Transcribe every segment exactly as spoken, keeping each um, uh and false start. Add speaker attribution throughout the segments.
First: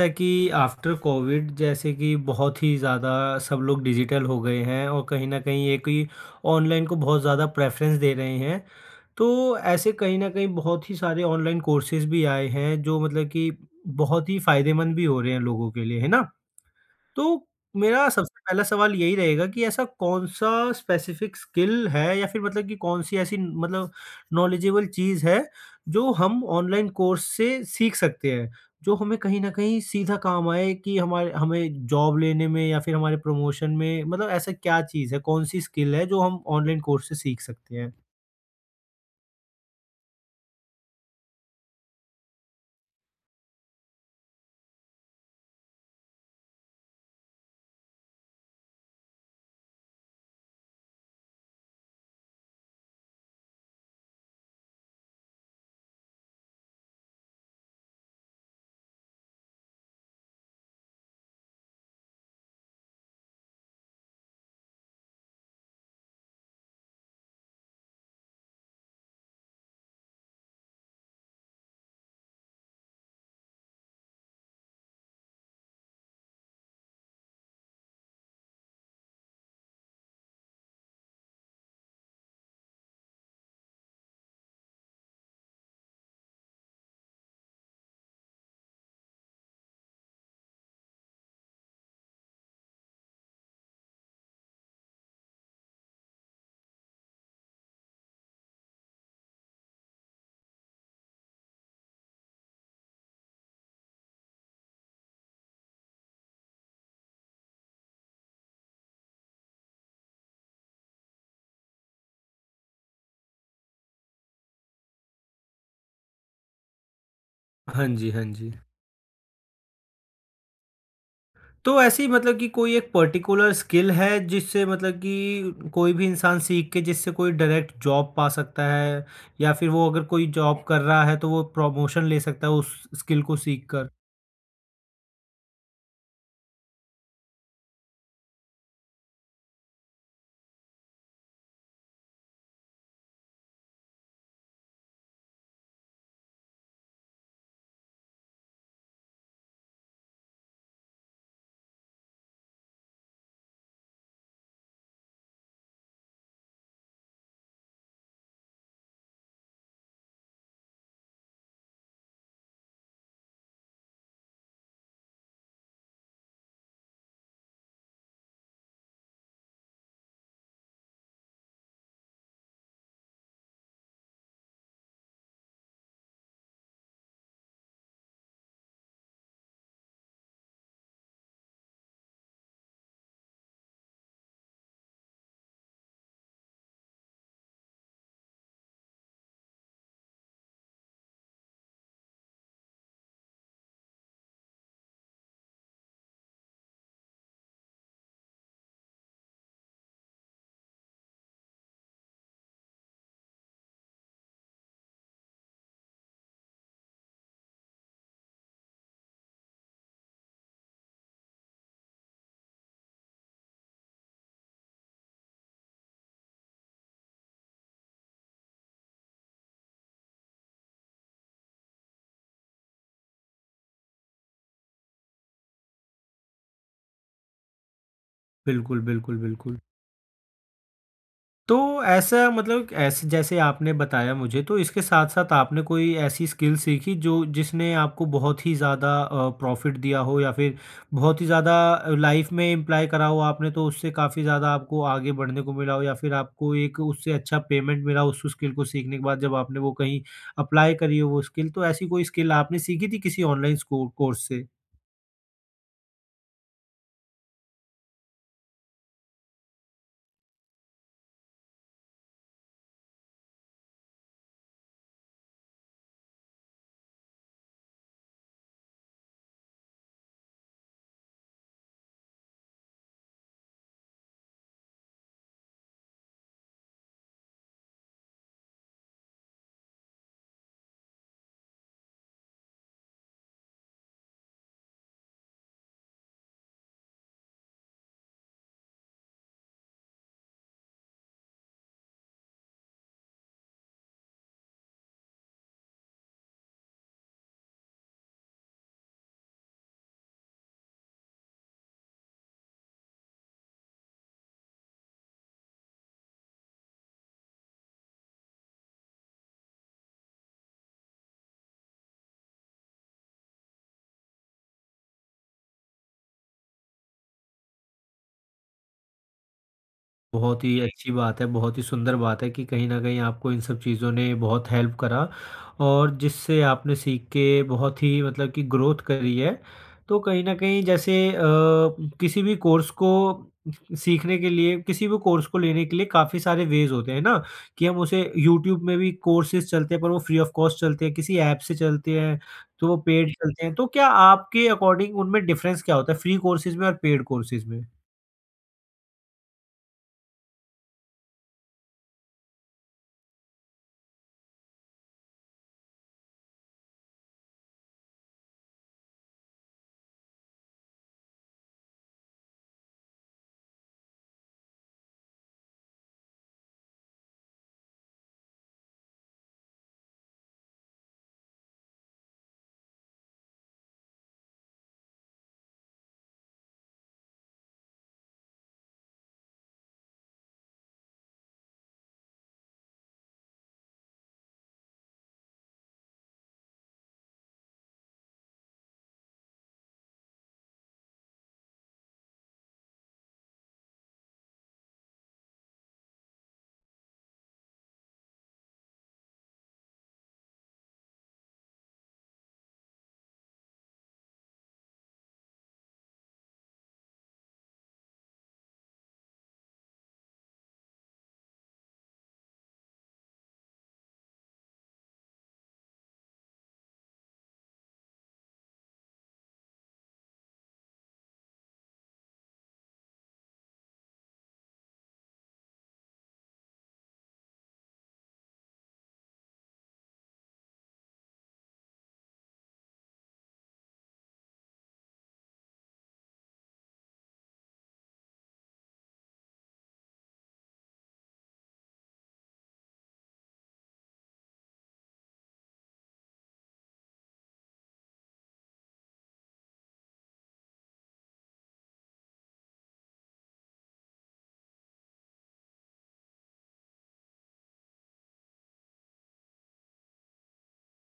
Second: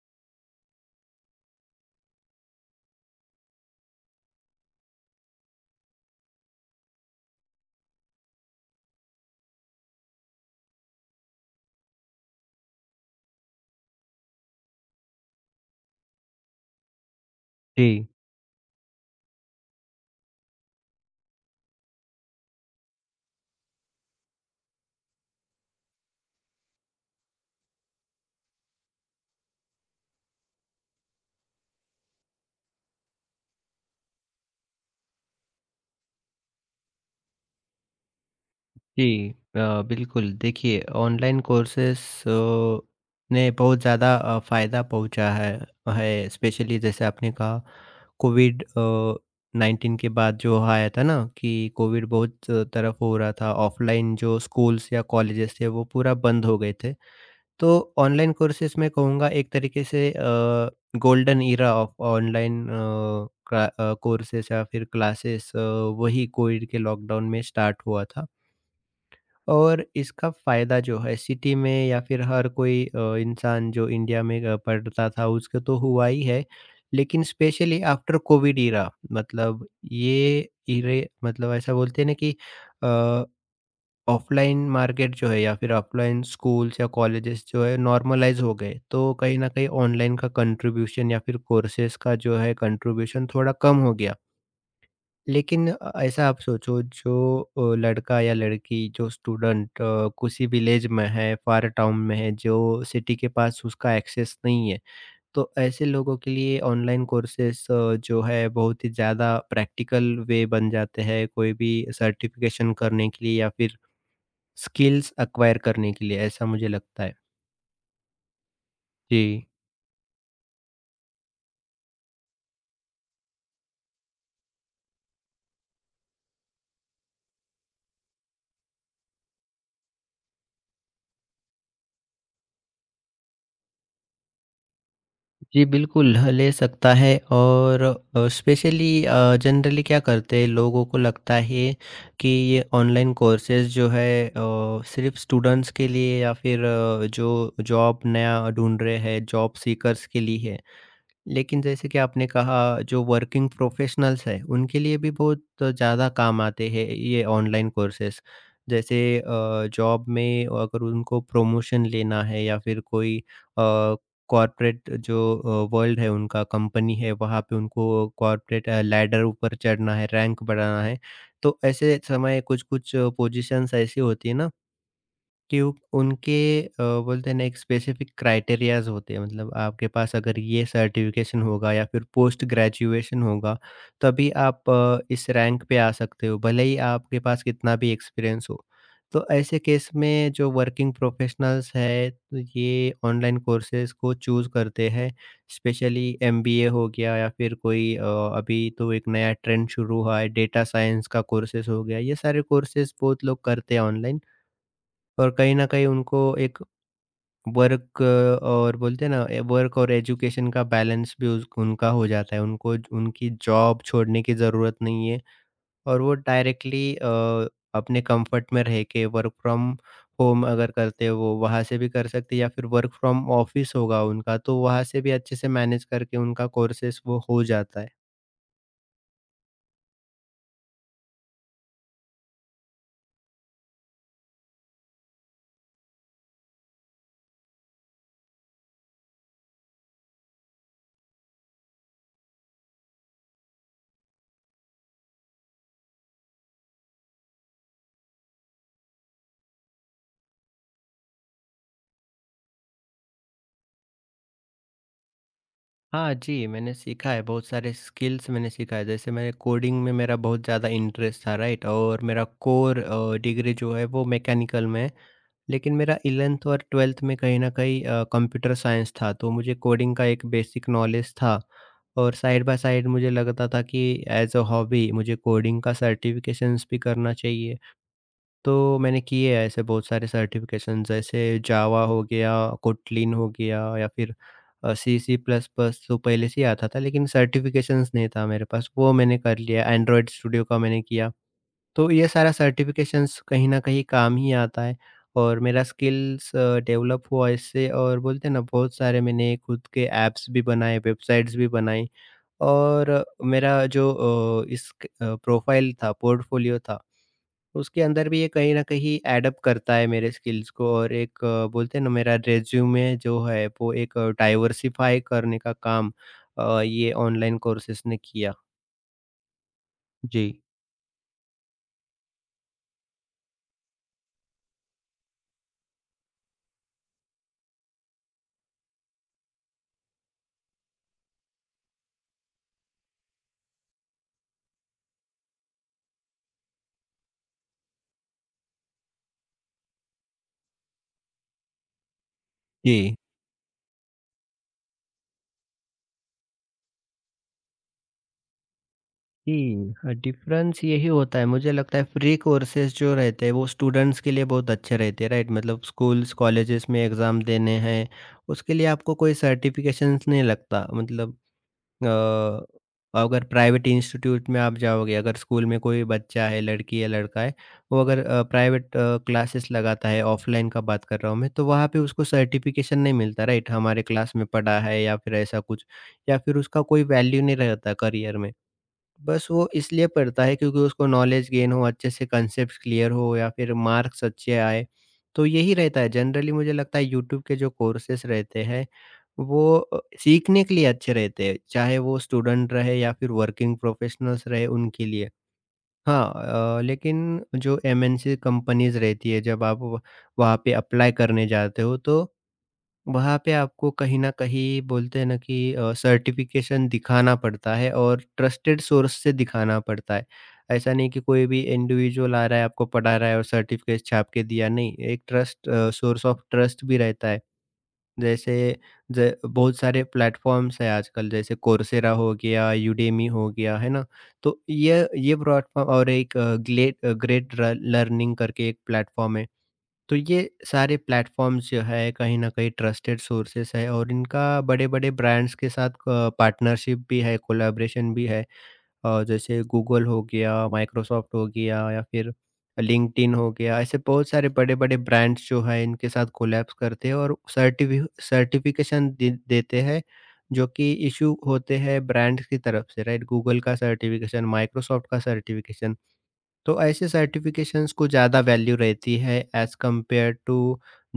Speaker 1: है कि after Covid जैसे कि बहुत ही ज़्यादा सब लोग डिजिटल हो गए हैं, और कहीं न कहीं एक ही ऑनलाइन को बहुत ज़्यादा प्रेफ़रेंस दे रहे हैं। तो ऐसे कहीं न कहीं बहुत ही सारे ऑनलाइन कोर्सेज़ भी आए हैं, जो मतलब कि बहुत ही फ़ायदेमंद भी हो रहे हैं लोगों के लिए, है ना? तो
Speaker 2: जी,
Speaker 1: मेरा सबसे पहला सवाल यही रहेगा कि ऐसा कौन-सा स्पेसिफिक स्किल है, या फिर मतलब कि कौन-सी ऐसी मतलब नॉलेजेबल चीज़ है, जो हम ऑनलाइन कोर्स से सीख सकते हैं, जो हमें कहीं न कहीं सीधा काम आए, कि हमारे हमें जॉब लेने में या फिर हमारे प्रमोशन में? मतलब ऐसा क्या चीज़ है, कौन-सी स्किल है जो हम ऑनलाइन कोर्स से सीख सकते हैं?
Speaker 2: जी। अ, बिल्कुल देखिए, ऑनलाइन कोर्सेस अ, ने बहुत ज़्यादा अ, फ़ायदा पहुँचा है। है स्पेशली जैसे आपने कहा, कोविड अ, नाइनटीन के बाद जो आया था ना, कि कोविड बहुत तरफ हो रहा था, ऑफ़लाइन जो स्कूल्स या कॉलेजेस थे वो पूरा बंद हो गए थे। तो ऑनलाइन कोर्सेस मैं कहूँगा एक तरीके से uh, golden era of online uh, क्ला अ, कोर्सेस या फिर क्लासेस, अ, वही कोविड के लॉकडाउन में स्टार्ट हुआ था। और इसका फ़ायदा जो है सिटी में या फिर हर कोई अ, इंसान जो इंडिया में अ, पढ़ता था, उसको तो हुआ ही है। लेकिन स्पेशली आफ्टर कोविड इरा, मतलब ये इरे मतलब ऐसा बोलते हैं ना कि अ, ऑफ़लाइन मार्केट जो है या फिर ऑफ़लाइन स्कूल्स या कॉलेजेस जो है नॉर्मलाइज़ हो गए। तो कहीं न कहीं ऑनलाइन का कंट्रीब्यूशन या फिर कोर्सेज़ का जो है कंट्रीब्यूशन थोड़ा कम हो गया। लेकिन अ, ऐसा आप सोचो, जो अ, लड़का या लड़की जो स्टूडेंट अ, किसी विलेज में है, फार टाउन में है, जो सिटी के पास उसका एक्सेस नहीं है, तो ऐसे लोगों के लिए ऑनलाइन कोर्सेस अ, जो है, बहुत ही ज़्यादा प्रैक्टिकल वे बन जाते हैं, कोई भी सर्टिफिकेशन करने के लिए या फिर स्किल्स एक्वायर करने के लिए, ऐसा मुझे लगता है।
Speaker 1: हाँ जी, हाँ जी।
Speaker 2: जी।
Speaker 1: तो ऐसी मतलब कि कोई एक पर्टिकुलर स्किल है, जिससे मतलब कि कोई भी इंसान सीख के, जिससे कोई डायरेक्ट जॉब पा सकता है, या फिर वो अगर कोई जॉब कर रहा है तो वो प्रमोशन ले सकता है उस स्किल को सीख कर।
Speaker 2: जी बिल्कुल, ह- ले सकता है। और अ, स्पेशली अ, जनरली क्या करते हैं, लोगों को लगता है कि ये ऑनलाइन कोर्सेज़ जो है अ, सिर्फ़ स्टूडेंट्स के लिए या फिर अ, जो जॉब नया ढूँढ रहे हैं, जॉब सीकर्स के लिए है। लेकिन जैसे कि आपने कहा, जो वर्किंग प्रोफेशनल्स हैं, उनके लिए भी बहुत ज़्यादा काम आते हैं ये ऑनलाइन कोर्सेस। जैसे जॉब में अगर उनको प्रमोशन लेना है, या फिर कोई कॉरपोरेट जो वर्ल्ड है उनका, कंपनी है, वहाँ पे उनको कॉरपोरेट लैडर ऊपर चढ़ना है, रैंक बढ़ाना है, तो ऐसे समय कुछ कुछ पोजीशंस ऐसी होती है ना, क्यों उनके अ, बोलते हैं ना, एक स्पेसिफिक क्राइटेरियाज होते हैं, मतलब आपके पास अगर ये सर्टिफिकेशन होगा या फिर पोस्ट ग्रेजुएशन होगा, तभी आप अ, इस रैंक पे आ सकते हो, भले ही आपके पास कितना भी एक्सपीरियंस हो। तो ऐसे केस में जो वर्किंग प्रोफेशनल्स है, तो ये ऑनलाइन कोर्सेज को चूज करते हैं। स्पेशली एमबीए हो गया, या फिर कोई अ, अभी तो एक नया ट्रेंड शुरू हुआ है, डेटा साइंस का कोर्सेज हो गया, ये सारे कोर्सेज बहुत लोग करते हैं ऑनलाइन। और कहीं न कहीं उनको एक वर्क और, बोलते हैं ना, ए, वर्क और एजुकेशन का बैलेंस भी उस उनका हो जाता है। उनको उनकी जॉब छोड़ने की ज़रूरत नहीं है, और वो डायरेक्टली अ, अपने कंफर्ट में रह के, वर्क फ्रॉम होम अगर करते हैं, वो वहाँ से भी कर सकते हैं, या फिर वर्क फ्रॉम ऑफिस होगा उनका, तो वहाँ से भी अच्छे से मैनेज करके उनका कोर्सेज़ वो हो जाता है।
Speaker 1: बिल्कुल, बिल्कुल, बिल्कुल। तो ऐसा मतलब ऐसे जैसे आपने बताया मुझे, तो इसके साथ-साथ आपने कोई ऐसी स्किल सीखी जो जिसने आपको बहुत ही ज़्यादा अ, प्रॉफ़िट दिया हो, या फिर बहुत ही ज़्यादा लाइफ़ में इम्प्लॉय करा हो आपने, तो उससे काफ़ी ज़्यादा आपको आगे बढ़ने को मिला हो, या फिर आपको एक उससे अच्छा पेमेंट मिला हो उस स्किल को सीखने के बाद, जब आपने वो कहीं अप्लाई करी हो वो स्किल, तो ऐसी कोई स्किल आपने सीखी थी किसी ऑनलाइन स्को कोर्स से?
Speaker 2: हाँ जी, मैंने सीखा है, बहुत सारे स्किल्स मैंने सीखा है। जैसे मैंने कोडिंग में मेरा बहुत ज़्यादा इंटरेस्ट था, राइट? और मेरा कोर अ, डिग्री जो है, वो मैकेनिकल में है। लेकिन मेरा ग्यारहवीं और बारहवीं में कहीं न कहीं अ, कंप्यूटर साइंस था, तो मुझे कोडिंग का एक बेसिक नॉलेज था। और साइड बाय साइड मुझे लगता था कि एज़ अ हॉबी मुझे कोडिंग का सर्टिफिकेशंस भी करना चाहिए। तो मैंने किए हैं ऐसे बहुत सारे सर्टिफ़िकेशन। जैसे जावा हो गया, कोटलिन हो गया, या फिर अ, सी, सी प्लस प्लस तो पहले से ही आता था, लेकिन सर्टिफ़िकेशंस नहीं था मेरे पास, वो मैंने कर लिया, एंड्रॉयड स्टूडियो का मैंने किया। तो ये सारा सर्टिफ़िकेशंस कहीं न कहीं काम ही आता है, और मेरा स्किल्स अ, डेवलप हुआ इससे, और बोलते हैं ना, बहुत सारे मैंने खुद के ऐप्स भी बनाए, वेबसाइट्स भी बनाई, और मेरा जो अ, इस क अ, प्रोफ़ाइल था, पोर्टफ़ोलियो था, उसके अंदर भी ये कहीं न कहीं एडप करता है मेरे स्किल्स को, और एक अ, बोलते हैं ना, मेरा रिज़्यूमे जो है, वो एक डाइवर्सिफ़ाई करने का काम अ, ये ऑनलाइन कोर्सेज़ ने किया। जी।
Speaker 1: बहुत ही अच्छी बात है, बहुत ही सुंदर बात है, कि कहीं न कहीं आपको इन सब चीज़ों ने बहुत हेल्प करा, और जिससे आपने सीख के बहुत ही मतलब कि ग्रोथ करी है। तो कहीं न कहीं जैसे अ, किसी भी कोर्स को सीखने के लिए, किसी भी कोर्स को लेने के लिए काफ़ी सारे वेज़ होते हैं ना, कि हम उसे यूट्यूब में भी कोर्सेज़ चलते हैं, पर वो फ्री ऑफ कॉस्ट चलते हैं, किसी ऐप से चलते हैं, तो वो
Speaker 2: जी।
Speaker 1: पेड चलते हैं। तो क्या आपके अकॉर्डिंग उनमें डिफ़रेंस क्या होता है, फ्री कोर्सेज़ में और पेड कोर्सेज़ में?
Speaker 2: जी, हाँ, डिफ़रेंस यही होता है, मुझे लगता है फ्री कोर्सेज़ जो रहते हैं, वो स्टूडेंट्स के लिए बहुत अच्छे रहते हैं, राइट? मतलब स्कूल्स, कॉलेजेस में एग्ज़ाम देने हैं, उसके लिए आपको कोई सर्टिफ़िकेशंस नहीं लगता। मतलब अ, अगर प्राइवेट इंस्टीट्यूट में आप जाओगे, अगर स्कूल में कोई बच्चा है, लड़की या लड़का है, वो अगर अ, प्राइवेट अ, क्लासेस लगाता है, ऑफ़लाइन का बात कर रहा हूँ मैं, तो वहाँ पे उसको सर्टिफ़िकेशन नहीं मिलता, राइट? हमारे क्लास में पढ़ा है या फिर ऐसा कुछ, या फिर उसका कोई वैल्यू नहीं रहता करियर में। बस वो इसलिए पढ़ता है क्योंकि उसको नॉलेज गेन हो, अच्छे से कॉन्सेप्ट्स क्लियर हो, या फिर मार्क्स अच्छे आए। तो यही रहता है, जनरली मुझे लगता है यूट्यूब के जो कोर्सेज़ रहते हैं, वो अ, सीखने के लिए अच्छे रहते हैं, चाहे वो स्टूडेंट रहे या फिर वर्किंग प्रोफ़ेशनल्स रहे, उनके लिए। हाँ, अ, लेकिन जो एमएनसी कंपनीज़ रहती है, जब आप व वहाँ पे अप्लाई करने जाते हो, तो वहाँ पे आपको कहीं न कहीं बोलते हैं ना कि अ, सर्टिफ़िकेशन दिखाना पड़ता है, और ट्रस्टेड सोर्स से दिखाना पड़ता है। ऐसा नहीं कि कोई भी इंडिविजुअल आ रहा है, आपको पढ़ा रहा है और सर्टिफ़िकेट छाप के दिया, नहीं। एक trust, uh, source of trust भी रहता है। जैसे ज बहुत सारे प्लेटफ़ॉर्म्स हैं आजकल, जैसे कोर्सेरा हो गया, यूडेमी हो गया, है ना? तो ये ये प्लेटफ़ॉर्म, और एक ग्लेट ग्रेट र लर्निंग करके एक प्लेटफ़ॉर्म है। तो ये सारे प्लेटफॉर्म्स जो है, कहीं न कहीं ट्रस्टेड सोर्सेस है, और इनका बड़े-बड़े ब्रांड्स के साथ अ, पार्टनरशिप भी है, कोलैबोरेशन भी है। अ, जैसे गूगल हो गया, माइक्रोसॉफ्ट हो गया, या फिर लिंक्डइन हो गया, ऐसे बहुत सारे बड़े-बड़े ब्रांड्स जो है, इनके साथ कोलैब्स करते हैं और सर्टिफि सर्टिफिकेशन दे देते हैं, जो कि इश्यू होते हैं ब्रांड्स की तरफ से, राइट? गूगल का सर्टिफिकेशन, माइक्रोसॉफ्ट का सर्टिफिकेशन। तो ऐसे सर्टिफिकेशंस को ज़्यादा वैल्यू रहती है, एज़ कंपेयर टू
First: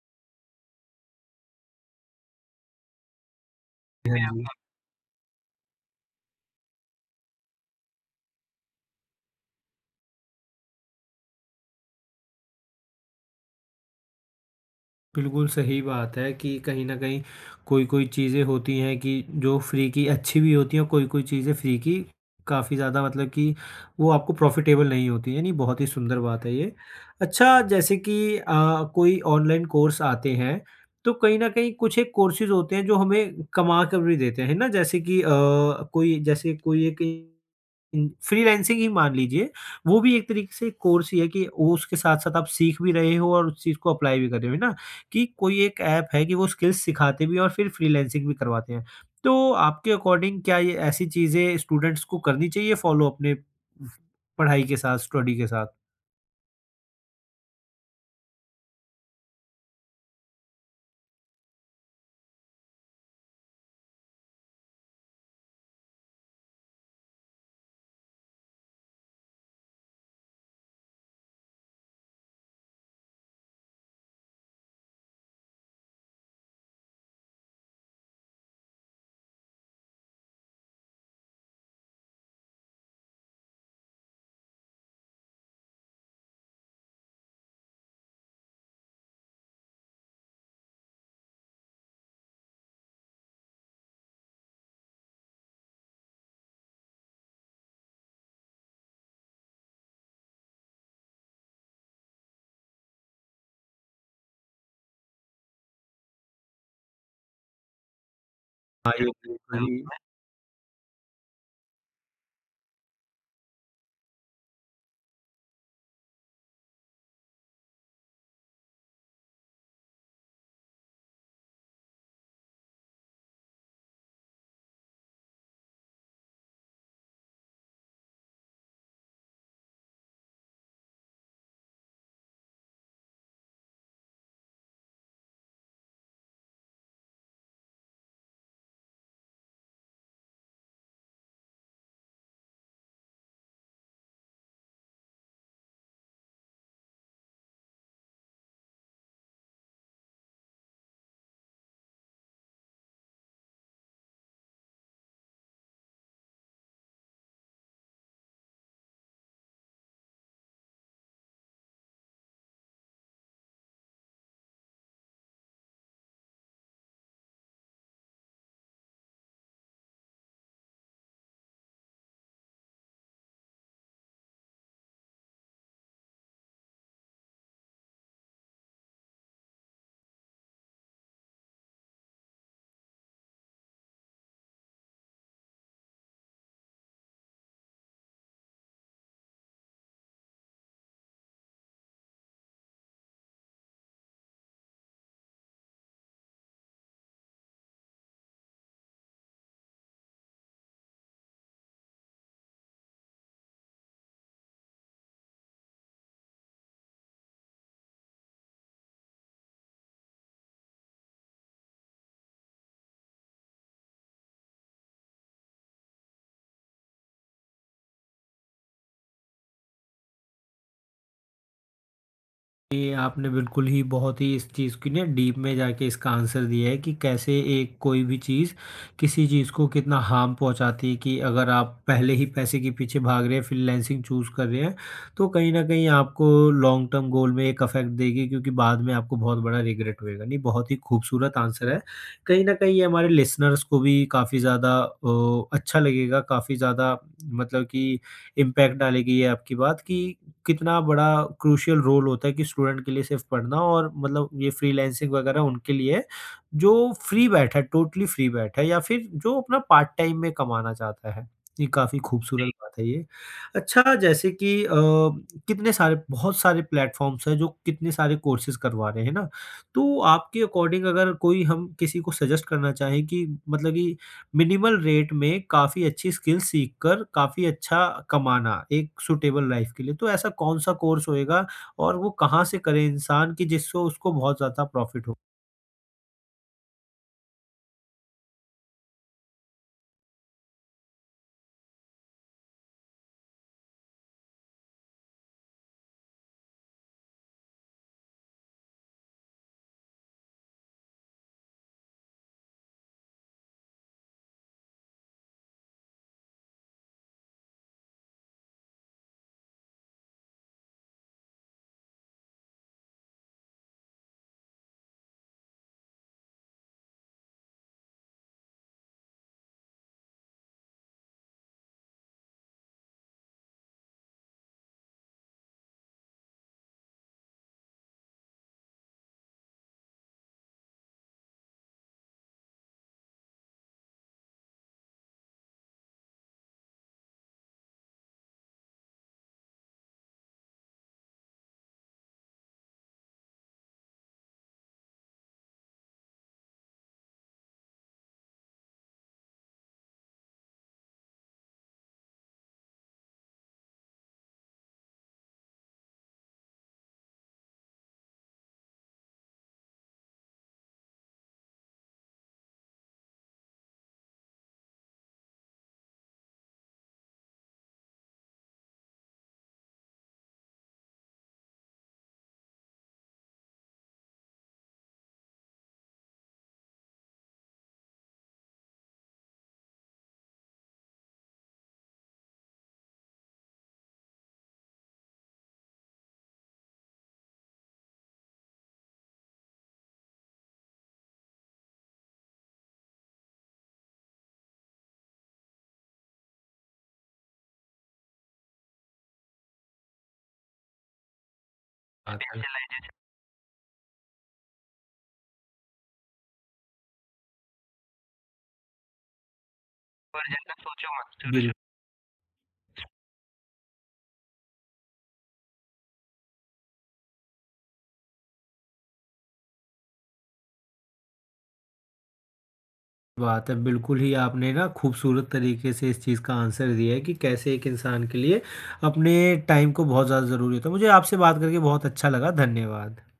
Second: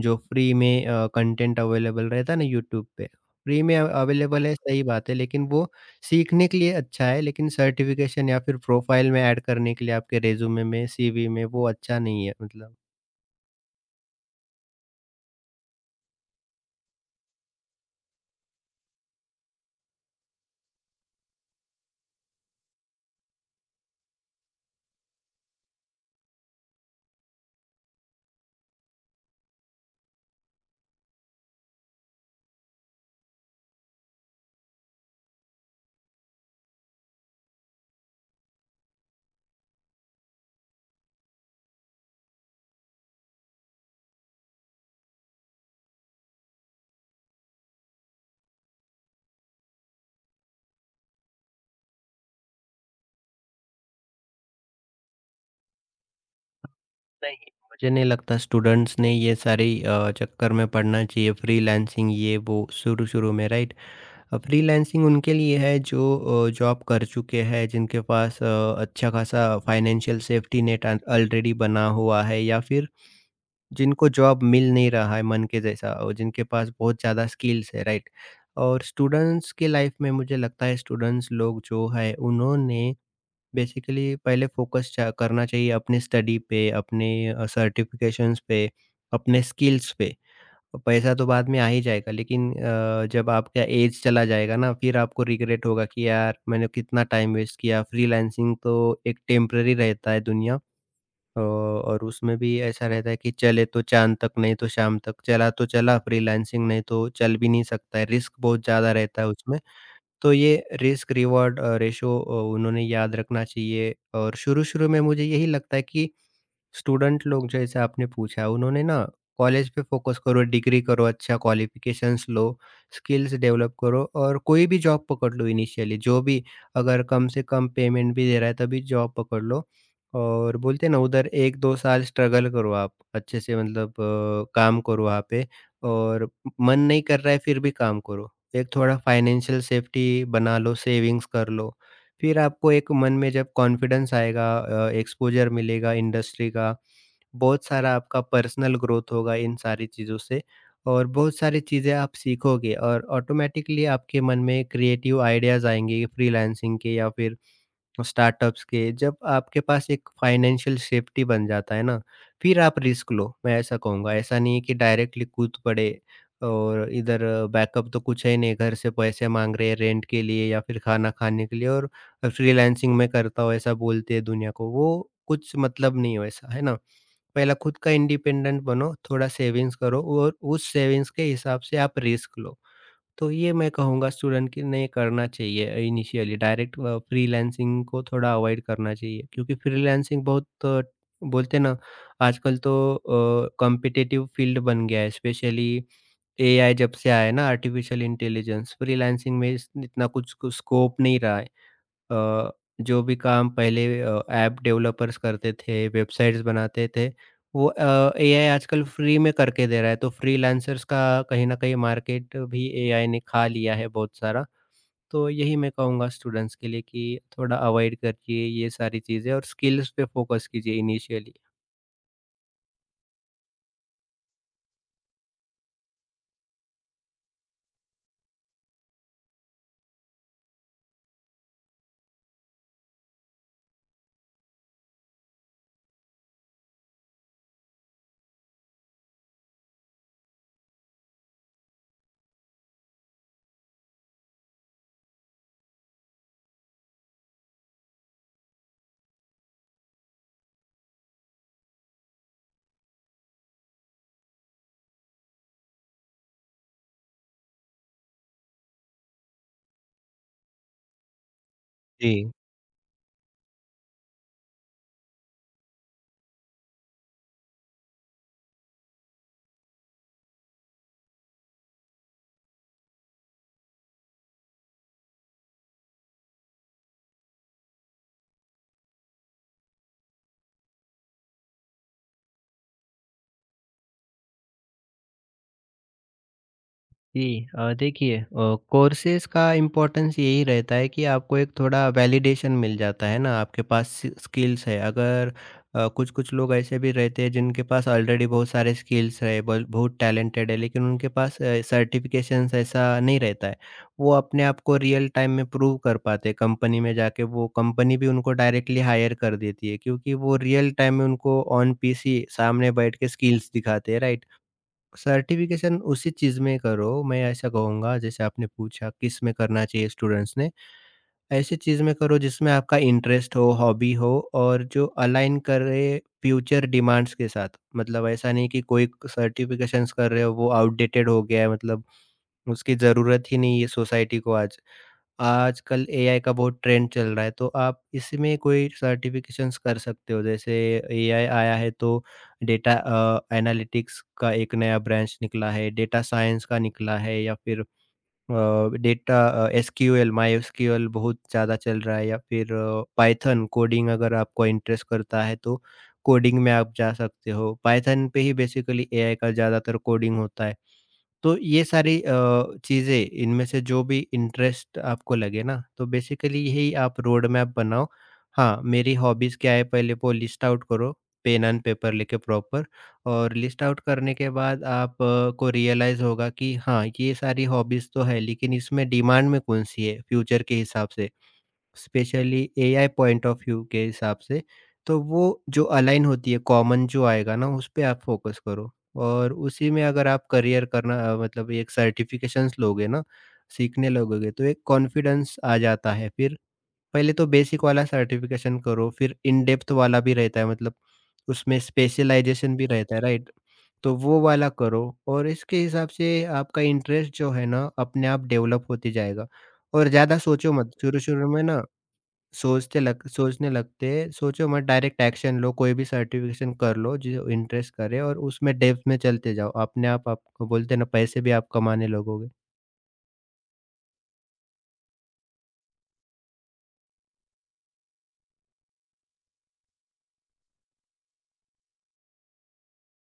Speaker 2: जो फ्री में अ, कंटेंट अवेलेबल रहता है ना यूट्यूब पे। फ्री में अ,
Speaker 1: हाँ जी।
Speaker 2: अवेलेबल है, सही बात है, लेकिन वो सीखने के लिए अच्छा है, लेकिन सर्टिफिकेशन या फिर प्रोफाइल में ऐड करने के लिए, आपके रिज्यूमे में, सीवी में, वो अच्छा नहीं है मतलब।
Speaker 1: बिल्कुल सही बात है, कि कहीं न कहीं कोई-कोई चीज़ें होती हैं, कि जो फ्री की अच्छी भी होती हैं, और कोई-कोई चीज़ें फ्री की काफ़ी ज़्यादा मतलब कि वो आपको प्रॉफ़िटेबल नहीं होती हैं। नहीं, बहुत ही सुंदर बात है ये। अच्छा, जैसे कि अ, कोई ऑनलाइन कोर्स आते हैं, तो कहीं न कहीं कुछ एक कोर्सेज़ होते हैं जो हमें कमा कर भी देते हैं, है ना? जैसे कि अ, कोई जैसे कोई एक हुँ, फ्रीलांसिंग ही मान लीजिए, वो भी एक तरीके से कोर्स ही है, कि वो उसके साथ-साथ आप सीख भी रहे हो और उस चीज़ को अप्लाई भी कर रहे हो, है ना? कि कोई एक ऐप है कि वो स्किल्स सिखाते भी हैं और फिर फ्रीलांसिंग भी करवाते हैं। तो आपके अकॉर्डिंग क्या ये ऐसी चीज़ें स्टूडेंट्स को करनी चाहिए फॉलो अपने पढ़ाई के साथ, स्टडी के साथ?
Speaker 2: नहीं, मुझे नहीं लगता स्टूडेंट्स ने ये सारी अ, चक्कर में पड़ना चाहिए, फ्रीलांसिंग ये वो शुरू-शुरू में, राइट? फ्रीलांसिंग उनके लिए है जो अ, जॉब कर चुके हैं, जिनके पास अ, अच्छा खासा फाइनेंशियल सेफ्टी नेट ऑलरेडी बना हुआ है, या फिर जिनको जॉब मिल नहीं रहा है मन के जैसा, और जिनके पास बहुत ज़्यादा स्किल्स है, राइट? और स्टूडेंट्स के लाइफ में मुझे लगता है स्टूडेंट्स लोग जो है, उन्होंने बेसिकली पहले फोकस करना चाहिए अपने स्टडी पे, अपने सर्टिफिकेशंस पे, अपने स्किल्स पे। तो पैसा तो बाद में आ ही जाएगा, लेकिन अ, जब आपका एज चला जाएगा ना, फिर आपको रिग्रेट होगा कि यार मैंने कितना टाइम वेस्ट किया। फ्रीलांसिंग तो एक टेम्परेरी रहता है दुनिया, अ, और उसमें भी ऐसा रहता है कि चले तो चाँद तक, नहीं तो शाम तक, चला तो चला फ्रीलांसिंग, नहीं तो चल भी नहीं सकता है, रिस्क बहुत
Speaker 1: हाँ,
Speaker 2: ज़्यादा
Speaker 1: ये
Speaker 2: रहता है उसमें।
Speaker 1: बिल्कुल।
Speaker 2: तो ये risk reward uh, ratio uh, उन्होंने याद रखना चाहिए, और शुरू-शुरू में मुझे यही लगता है कि स्टूडेंट लोग, जैसे आपने पूछा, उन्होंने ना कॉलेज पे फोकस करो, डिग्री करो, अच्छा क्वालिफिकेशंस लो, स्किल्स डेवलप करो, और कोई भी जॉब पकड़ लो इनिशियली, जो भी, अगर कम से कम पेमेंट भी दे रहा है तभी जॉब पकड़ लो। और बोलते हैं ना, उधर एक दो साल स्ट्रगल करो, आप अच्छे से, मतलब अ, काम करो वहाँ पे, और मन नहीं कर रहा है फिर भी काम करो, एक थोड़ा फाइनेंशियल सेफ्टी बना लो, सेविंग्स कर लो, फिर आपको एक मन में जब कॉन्फिडेंस आएगा, एक्सपोजर मिलेगा इंडस्ट्री का, बहुत सारा आपका पर्सनल ग्रोथ होगा इन सारी चीज़ों से, और बहुत सारी चीज़ें आप सीखोगे, और ऑटोमेटिकली आपके मन में क्रिएटिव आइडियाज़ आएंगे फ्रीलांसिंग के या फिर स्टार्टअप्स के, जब आपके पास एक फाइनेंशियल सेफ्टी बन जाता है ना, फिर आप रिस्क लो, मैं ऐसा कहूँगा। ऐसा नहीं है कि डायरेक्टली कूद पड़े, और इधर बैकअप तो कुछ है ही नहीं, घर से पैसे माँग रहे हैं रेंट के लिए या फिर खाना खाने के लिए, और फ्रीलांसिंग मैं करता हूँ, ऐसा बोलते हैं दुनिया को। वो कुछ मतलब नहीं है वैसा, है ना? पहला खुद का इंडिपेंडेंट बनो, थोड़ा सेविंग्स करो, और उस सेविंग्स के हिसाब से आप रिस्क लो। तो ये मैं कहूँगा स्टूडेंट कि नहीं करना चाहिए इनिशियली डायरेक्ट, अ, फ्रीलांसिंग को थोड़ा अवॉइड करना चाहिए, क्योंकि फ्रीलांसिंग बहुत, अ, बोलते हैं ना, आजकल तो कॉम्पिटिटिव फील्ड बन गया है, स्पेशली एआई जब से आया है ना, आर्टिफिशियल इंटेलिजेंस, फ्रीलांसिंग में इस- इतना कुछ स्कोप नहीं रहा है। अ, जो भी काम पहले अ, ऐप डेवलपर्स करते थे, वेबसाइट्स बनाते थे, वो अ, एआई आजकल फ्री में करके दे रहा है, तो फ्रीलांसर्स का कहीं न कहीं मार्केट भी एआई ने खा लिया है बहुत सारा। तो यही मैं कहूँगा स्टूडेंट्स के लिए कि थोड़ा अवॉइड करिए ये सारी चीज़ें, और स्किल्स पे फ़ोकस कीजिए इनिशियली।
Speaker 1: ये आपने बिल्कुल ही बहुत ही इस चीज़ की ना डीप में जाके इसका आंसर दिया है, कि कैसे एक कोई भी चीज़ किसी चीज़ को कितना हार्म पहुंचाती है, कि अगर आप पहले ही पैसे के पीछे भाग रहे हैं, फ्रीलांसिंग चूज़ कर रहे हैं, तो कहीं ना कहीं आपको लॉन्ग टर्म गोल में एक अफेक्ट देगी, क्योंकि बाद में आपको बहुत बड़ा रिग्रेट होएगा। नहीं, बहुत ही खूबसूरत आंसर है। कहीं ना कहीं ये हमारे लिसनर्स को भी काफ़ी ज़्यादा अच्छा लगेगा, काफ़ी ज़्यादा मतलब कि इम्पैक्ट डालेगी ये आपकी बात, कि कितना बड़ा क्रूशियल रोल होता है, कि स्टूडेंट के लिए सिर्फ पढ़ना, और मतलब ये फ्रीलांसिंग वगैरह उनके लिए है, जो फ्री बैठा है, टोटली फ्री बैठा है, या फिर जो अपना पार्ट टाइम में कमाना चाहता है। ये काफ़ी
Speaker 2: जी।
Speaker 1: खूबसूरत जी। बात है ये। अच्छा, जैसे कि अ, कितने सारे बहुत सारे प्लेटफ़ॉर्म्स हैं जो कितने सारे कोर्सेज़ करवा रहे हैं ना, तो आपके अकॉर्डिंग अगर कोई हम किसी को सजेस्ट करना चाहें, कि मतलब कि मिनिमल रेट में काफ़ी अच्छी स्किल सीख कर काफ़ी अच्छा कमाना एक सूटेबल लाइफ के लिए। तो ऐसा कौन-सा कोर्स होएगा और वो कहाँ से करे इंसान, कि जिससे उसको बहुत ज़्यादा प्रॉफ़िट हो?
Speaker 2: जी, अ, देखिए, कोर्सेज का इम्पोर्टेंस यही रहता है कि आपको एक थोड़ा वैलिडेशन मिल जाता है ना, आपके पास स्किल्स है अगर। अ, कुछ कुछ लोग ऐसे भी रहते हैं जिनके पास ऑलरेडी बहुत सारे स्किल्स है, बहुत बहुत टैलेंटेड है, लेकिन उनके पास सर्टिफिकेशंस ऐसा नहीं रहता है। वो अपने आप को रियल टाइम में प्रूव कर पाते कंपनी में जाके, वो कंपनी भी उनको डायरेक्टली हायर कर देती है, क्योंकि वो रियल टाइम में उनको ऑन पीसी सामने बैठ के स्किल्स दिखाते हैं, राइट? सर्टिफ़िकेशन उसी चीज़ में करो, मैं ऐसा कहूँगा, जैसे आपने पूछा किस में करना चाहिए स्टूडेंट्स ने, ऐसी चीज़ में करो जिसमें आपका इंटरेस्ट हो, हॉबी हो, और जो अलाइन करे फ्यूचर डिमांड्स के साथ। मतलब ऐसा नहीं कि कोई सर्टिफ़िकेशंस कर रहे हो, वो आउटडेटेड हो गया है, मतलब उसकी ज़रूरत ही नहीं है सोसाइटी को आज। आजकल एआई का बहुत ट्रेंड चल रहा है, तो आप इसमें कोई सर्टिफ़िकेशंस कर सकते हो, जैसे एआई आया है तो डेटा अ, एनालिटिक्स का एक नया ब्रांच निकला है, डेटा साइंस का निकला है, या फिर uh, data uh, SQL, MySQL बहुत ज़्यादा चल रहा है, या फिर पाइथन कोडिंग अगर आपको इंटरेस्ट करता है तो कोडिंग में आप जा सकते हो। पाइथन पे ही बेसिकली एआई का ज़्यादातर कोडिंग होता है। तो ये सारी अ, चीज़ें इनमें से जो भी इंटरेस्ट आपको लगे ना, तो बेसिकली यही आप रोड मैप बनाओ। हाँ, मेरी हॉबीज़ क्या है पहले वो लिस्ट आउट करो, पेन एंड पेपर लेके प्रॉपर, और लिस्ट आउट करने के बाद आप, अ, को रियलाइज़ होगा कि हाँ, ये सारी हॉबीज़ तो है, लेकिन इसमें डिमांड में कौन-सी है फ्यूचर के हिसाब से। Specially AI point of view के हिसाब से, तो वो जो अलाइन होती है, कॉमन जो आएगा ना उस पे आप फ़ोकस करो। और उसी में अगर आप करियर करना, अ, मतलब एक सर्टिफ़िकेशंस लोगे ना, सीखने लगोगे, तो एक कॉन्फिडेंस आ जाता है। फिर पहले तो बेसिक वाला सर्टिफ़िकेशन करो, फिर इन डेप्थ वाला भी रहता है, मतलब उसमें
Speaker 1: बात
Speaker 2: स्पेशलाइज़ेशन भी रहता है, राइट? तो वो वाला करो, और इसके हिसाब से आपका इंटरेस्ट जो है ना, अपने आप डेवलप होते जाएगा। और ज़्यादा सोचो मत, शुरू-शुरू
Speaker 1: है।
Speaker 2: में
Speaker 1: बिल
Speaker 2: ना सोचते लग सोचने लगते हैं, सोचो मत, डायरेक्ट एक्शन लो, कोई भी सर्टिफिकेशन कर लो जो इंटरेस्ट करे, और उसमें डेप्थ में चलते जाओ, अपने आप आपको बोलते हैं ना पैसे भी आप कमाने लगोगे।
Speaker 1: बात है, बिल्कुल ही आपने ना खूबसूरत तरीके से इस चीज़ का आंसर दिया है, कि कैसे एक इंसान के लिए अपने टाइम को बहुत ज़्यादा ज़रूरी होता है। मुझे आपसे बात करके बहुत अच्छा लगा। धन्यवाद।